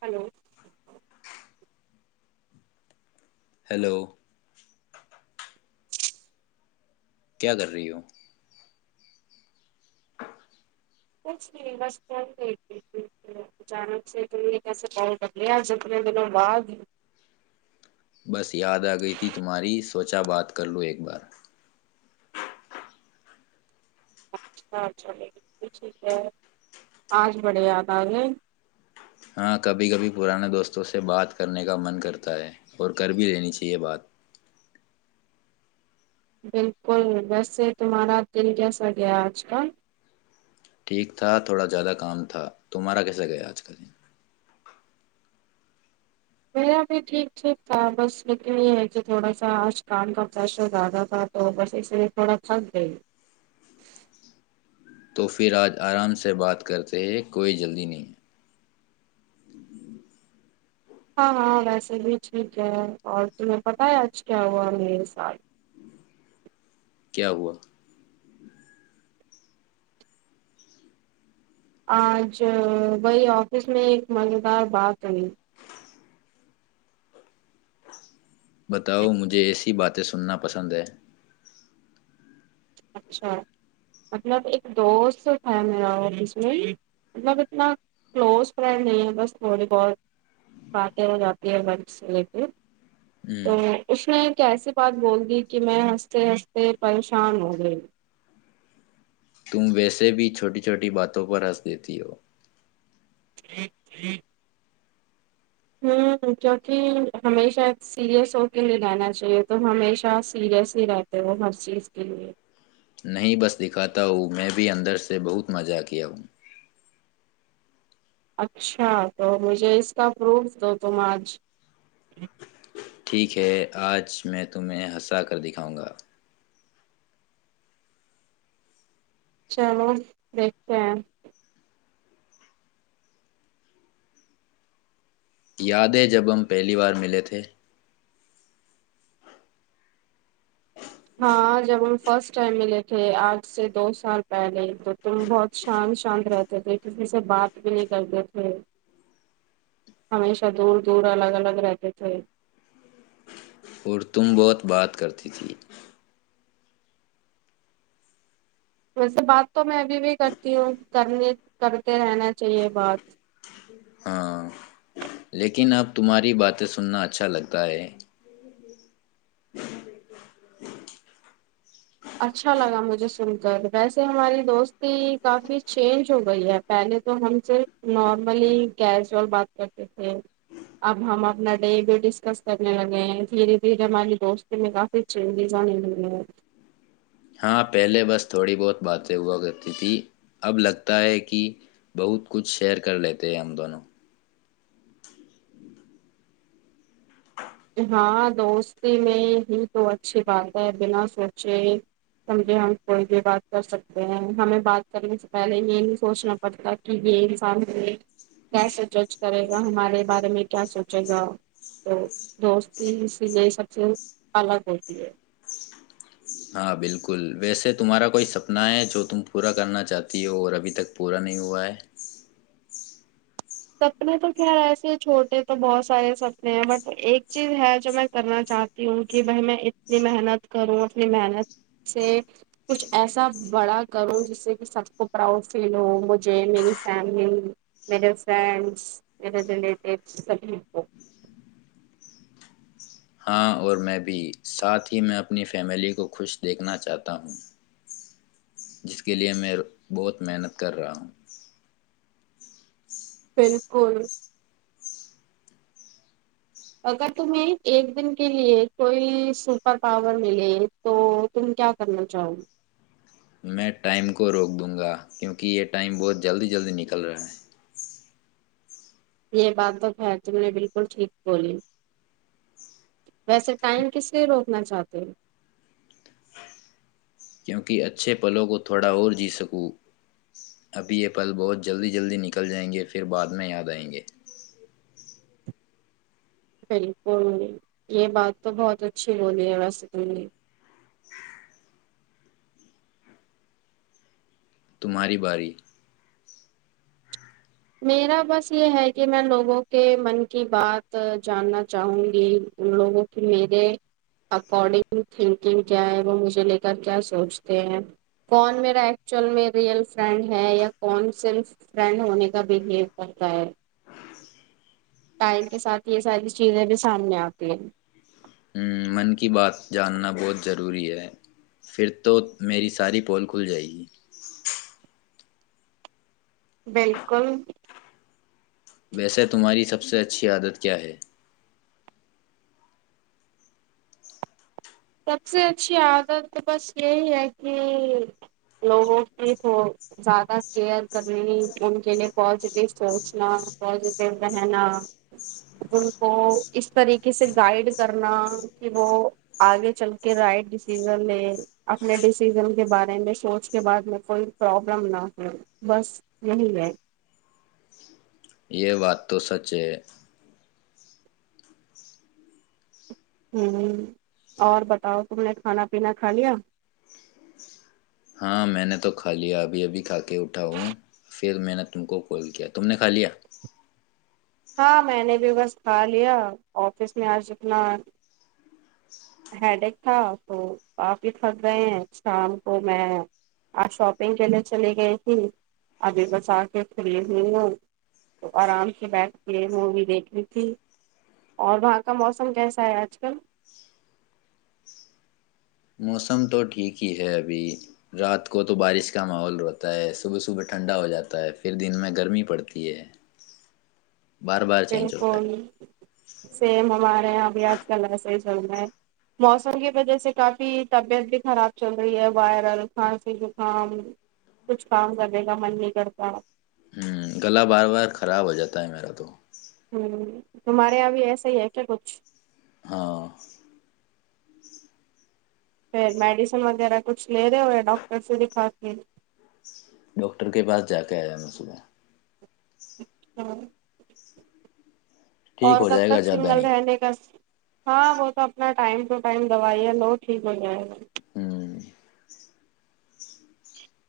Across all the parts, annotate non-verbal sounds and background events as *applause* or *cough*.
Hello hello کیا کر رہی ہو کچھ نہیں بسن د اچانک سے تم یہ کیسے پنکلی آج اتنے دنوں بعد بس یاد آ گئی تھی تمہاری سوچا بات کر لو ایک بار اچھا ٹھیک ہے آج بڑے یاد آ گئے ہاں کبھی کبھی پرانے دوستوں سے بات کرنے کا من کرتا ہے اور کر بھی لینی چاہیے بات بالکل ویسے تمہارا دل جسا گیا آج کل ٹھیک تھا تھوڑا زیادہ کام تھا تمہارا کیسا گیا آج کا دن میرا بھی ٹھیک ٹھیک تھا بس لیکل یہ ہے کہ تھوڑا سا آج کان کا پریشر زیادہ تھا تو بس اسے تھوڑا تھک گئی تو پھر آج آرام سے بات کرتے ہیں کوئی جلدی نہیں ہاں ہاں ویسے بھی ٹھیک ہے اور تمہیں پتہ ہے آج کیا ہوا میرے سال کیا ہوا آج وہی آفس میں ایک مزیدار بات ہوی بتاؤ مجھے ایسی باتیں سننا پسند ہے اچھا مطلب ایک دوست تھا میرا آفس میں مطلب اتنا کلوز فرینڈ نہیں ہے بس تھوڑی بہت باتیں ہو جاتی ہے ر تو ہوں، اس میں کیسی بات بول گی کہ میں ہنستے ہنستے پریشان ہوں *unintelligible* جی *unintelligible* تم ویسے بھی چھوٹی چھوٹی باتوں پر ہنس دیتی ہو ٹھیک ٹھیک *inaudible* ہوں کیونکہ ہمیشہ سیریس ہو کے لیے رہنا چاہیے تو ہمیشہ سیریس ہی رہتے ہو ہر چیز کے لیے نہیں بس دکھاتا ہوں میں بھی اندر سے بہت مزہ کیا ہوں اچھا تو مجھے اس کا فروٹ دو تم اج ٹھیک ہے آج میں تمہیں ہنسا کر دکھاؤں گا چلو دیکھتے ہیں یادیں جب ہم پہلی بار ملے تھے ہاں جب فرسٹ ٹائم ملے تھے آج سے دو سال پہلے *unintelligible* بہت شان شانت رہتا *unintelligible* تھے کسی سے بات بھی نہیں کرتے تھے ہمیشہ دور دور الگ الگ رہتے تھے اور تم بہت بات کرتی تھی ویسے بات تو میں ابھی بھی کرتی ہوں کرنے کرتے رہنا چاہیے بات ہاں لیکن اب تمہاری باتیں سننا اچھا لگتا ہے اچھا لگا مجھے سن کر ویسے ہماری دوستی کافی چینج ہو گئی ہے پہلے تو ہم صرف نارملی کیزئول بات کرتے تھے اب ہم اپنا ڈے بھی ڈسکس کرنے لگے ہیں دھیرے دھیرے ہماری دوستی میں کافی چینجز آنے لگے ہیں ہاں پہلے بس تھوڑی بہت باتیں ہوا کرتی تھی اب لگتا ہے کہ بہت کچھ شیئر کر لیتے ہیں ہم دونوں ہاں دوستی میں ہی تو اچھی بات ہے بنا سوچے سمجھے ہم کوئی بھی بات کر سکتے ہیں ہمیں بات کرنے سے پہلے یہ نہیں سوچنا پڑتا کہ یہ انسان ہم کیسے جج کرے گا ہمارے بارے میں کیا سوچے گا تو دوستی س لیے سب سے الگ ہوتی ہے ہاں بالکل ویسے تمہارا کوئی سپنا ہے جو تم پورا کرنا چاہتی ہو اور ابھی تک پورا نہیں ہوا ہے سپنے تو خیر ایسے چھوٹے تو بہت سارے سپنے ہیں بٹ ایک چیز ہے جو میں کرنا چاہتی ہوں کہ بھائی میں اتنی محنت کروں انی محنت سے کچھ ایسا بڑا کروں جس سے کہ سب کو پراؤڈ فیل ہو مجھے میری فیملی میر فرینڈس میرے ریلیٹیوس سبھی کو ہاں اور میں بھی ساتھ ہی میں اپنی فیملی کو خوش دیکھنا چاہتا ہوں جس کے لیے میں بہت محنت کر رہا ہوں بالکل اگر تمہیں ایک دن کے لیے کوئل سپر پاور ملے تو تم کیا کرنا چاہو گی میں ٹائم کو روک دوں گا کیونکہ یہ ٹائم بہت جلدی جلدی نکل رہا ہے یہ بات تو خیر تم نے بالکل ٹھیک بولی ویسے ٹائم کس لیے روکنا چاہتے ہو کہ اچھے پلوں کو تھوڑا اور جی سکوں اب یہ پل بہت جلدی جلدی نکل جائیں گے پھر بعد میں یاد آئیں گے بالکل یہ بات تو بہت اچھی بولی ہے ویسم نے تمہاری باری میرا بس یہ ہے کہ میں ان لوگوں کے من کی بات جاننا چاہوں گی ان لوگوں کی میرے اکارڈنگ تھنکنگ کیا ہے وہ مجھے لے کر کیا سوچتے ہیں کون میرا ایکچوئل میں ریئل فرینڈ ہے یا کون سل فرینڈ ہونے کا کا بہیو کرتا ہے ٹائم کے ساتھ یہ ساری چیزیں بھی سامنے آتی ہیں من کی بات جاننا بہت ضروری ہے پھر تو میری ساری پول کھل جائے گی بالکل ویسے تمہاری سب سے اچھی عادت کیا ہے؟ سب سے اچھی عادت تو بس یہی ہے کہ لوگوں کی تھ زیادہ کیئر کرنی ان کے لیے پازیٹیو سوچنا پازیٹیو رہنا ان کو اس طریقے سے گائڈ کرنا کہ وہ آگے چل کے رائٹ ڈیسیزن لے اپنے ڈسیزن کے بارے میں سوچ کے بعد میں کوئی پرابلم نہ ہو بس یہی ہے یہ بات تو سچ ہے ہ اور بتاؤ تم نے کھانا پینا کھا لیا ہاں میں نے تو کھا لیا ابھی ابھی کھا کے اٹھا ہوں پھر میں نے تم کو کال کیا تم نے کھا لیا ہاں میں نے بھی بس کھا لیا آفس میں آج اتنا ہیڈیک تھا تو کافی تھک گئے ہیں شام کو میں آج شاپنگ کے لیے چلی گئی تھی ابھی بس آ کے کھری ہو ہوں تو آرام سے بیٹھ یہ مووی دیکھنی تھی اور وہاں کا موسم کیسا ہے آج کل موسم تو ٹھیک ہی ہے ابھی رات کو تو بارش کا ماحول ہوتا ہے صبح صبح ٹھنڈا ہو جاتا ہے پھر دن میں گرمی پڑتی ہے بار بار چینج بالک ہوتا ہے سیم ہمارے یہاں بھی آج کل ایس موسم کی وجہ سے کافی طبیعت بھی خراب چل رہی ہے وائرل کھانسی زکام کچھ کام کرنے کا من نہیں کرتا گلا بار بار خراب ہو جاتا ہے میرا تو ہوں تمہارے یہاں بھی ایسا ہی ہے کیا کچھ ہاں پھر میڈیسن وغیرہ کچھ لے رہے ہو ڈاکٹر سے دکھا کے ڈاکٹر کے پاس جا کے آیا م صبح ہاں اور ٹھیک ہو کب جائے گا تک زیادہ سنگل نہیں رہنے کا ہاں وہ تو اپنا ٹائم ٹو ٹائم دوائی ہے ل ٹھیک ہو جائےیں گی ہوں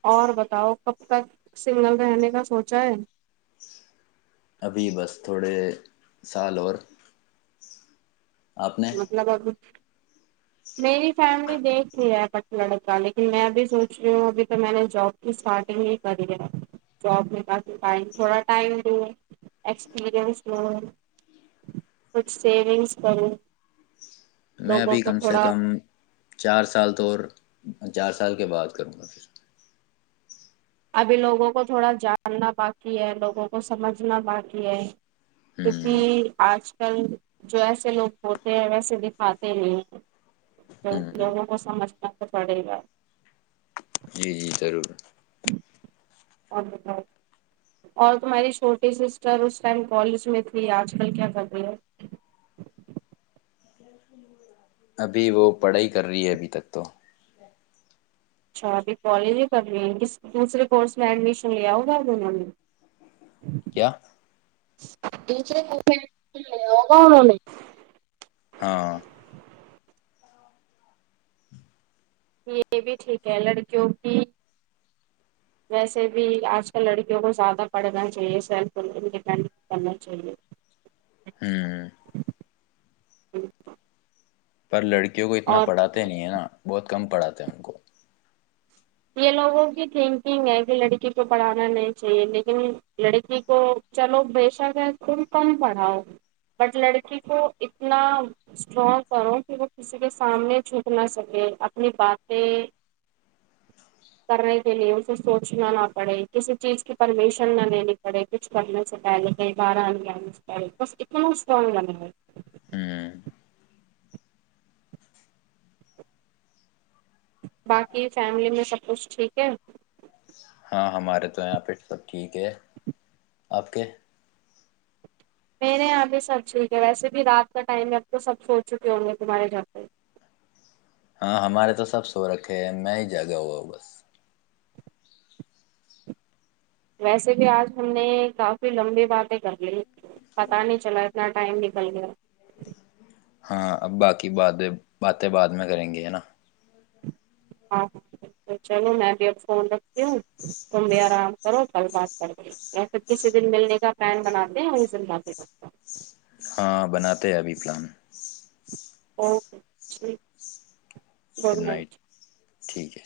اور بتاؤ کب تک سگنل رہنے کا سوچا ہے ابھی بس تھوڑے سال اور آپ نے مطلب میری فیملی دیکھ رہ ہے پٹن ل کا لیکن میں اب سوچ رہی ہوں ابھی تو میں نے جاب کی اسٹارٹنگ ہی کری ہے جاب میں کافی ٹم تھڑا ٹائم لوں ایکسپرینس لوں کچھ سیونگس کروں میں لوگوں ابھی کو کم سے تھوڑا کم چار سال تو چار سال کے بعد کروں گا پھر ابھی لوگوں کو تھوڑا جاننا باقی ہے لوگوں کو سمجھنا باقی ہے کیکھی ہوں آج کل جو ایسے لوگ ہوتے ہیں ویسے دکھاتے ہیں تو ہوں لوگوں کو سمجھ ت پڑے گا جی جی ضرور اور اور تمہاری چھوٹی سسٹر اس ٹائم کالج میں تھی آج کل کیا کر رہی ہے ابھی وہ پڑھائی کر رہی ہے ابھی تک تو اچھا ابھی کالج ہی کر رہ ہیں کس دوسرے کورس میں ایڈمیشن لیا ہوگا دونوں نے کیا ہوگا انہوں نے ہاں یہ بھی ٹھیک ہے لڑکیوں کی ویسے بھی آج کل لڑکیوں کو زیادہ پڑھنا چاہیے سیلف انڈیپینڈن کرنا چاہیے ہوں جی پر لڑکی کو اتنا پڑاتے نہیں ہے نا بہت کم پڑات تھا ان کو یہ لوگوں کی تھنکنگ ہے کہ لڑکی کو پڑھانا نہیں چاہیے لیکن لڑکی کو چلو بےشک ہے تم کم پڑھاؤ بٹ لڑکی کو اتنا اسٹرانگ کرو کہ وہ کسی کے سامنے چھوٹ نہ سکے اپنی باتیں کرنے کے لئے اسے سوچنا نہ پڑے کسی چیز کی پرمیشن نہ لینی پڑے کچھ کرنے سے پہلے کئی بار آنے آنے سے پہلے بس اتنا اسٹرانگ بنے گئے ہوں باقی فیملی میں سب کچھ ٹھیک ہے ہاں ہمارے تو یہاں پھر سب ٹھیک ہے آپ کے میرے یہاں بھی سب ٹھیک ہے ویسے بھی رات کا ٹائم اب تو سب سوچ چکے ہوں گے تمہارے جھر پہ ہاں ہمارے تو سب سوورکھے ہے میں ہی جگا ہوا بس ویسے بھی آج ہم نے کافی لمبی باتیں کر لی پتا نہیں چلا اتنا ٹائم نکل گیا ہاں اب باقی بات باتیں بعد میں کریں گے ہے نا ہاں چلو میں بھی اب فون رکھتی ہوں تم بھی آرام کرو کل بات کر یا پھر کسی دن ملنے کا پلان بناتے ہیں ز ل ہاں بناتے ہیں ابھی پلان اوکے ٹھ بول گڈ رہائ نائٹ ٹھیک ہے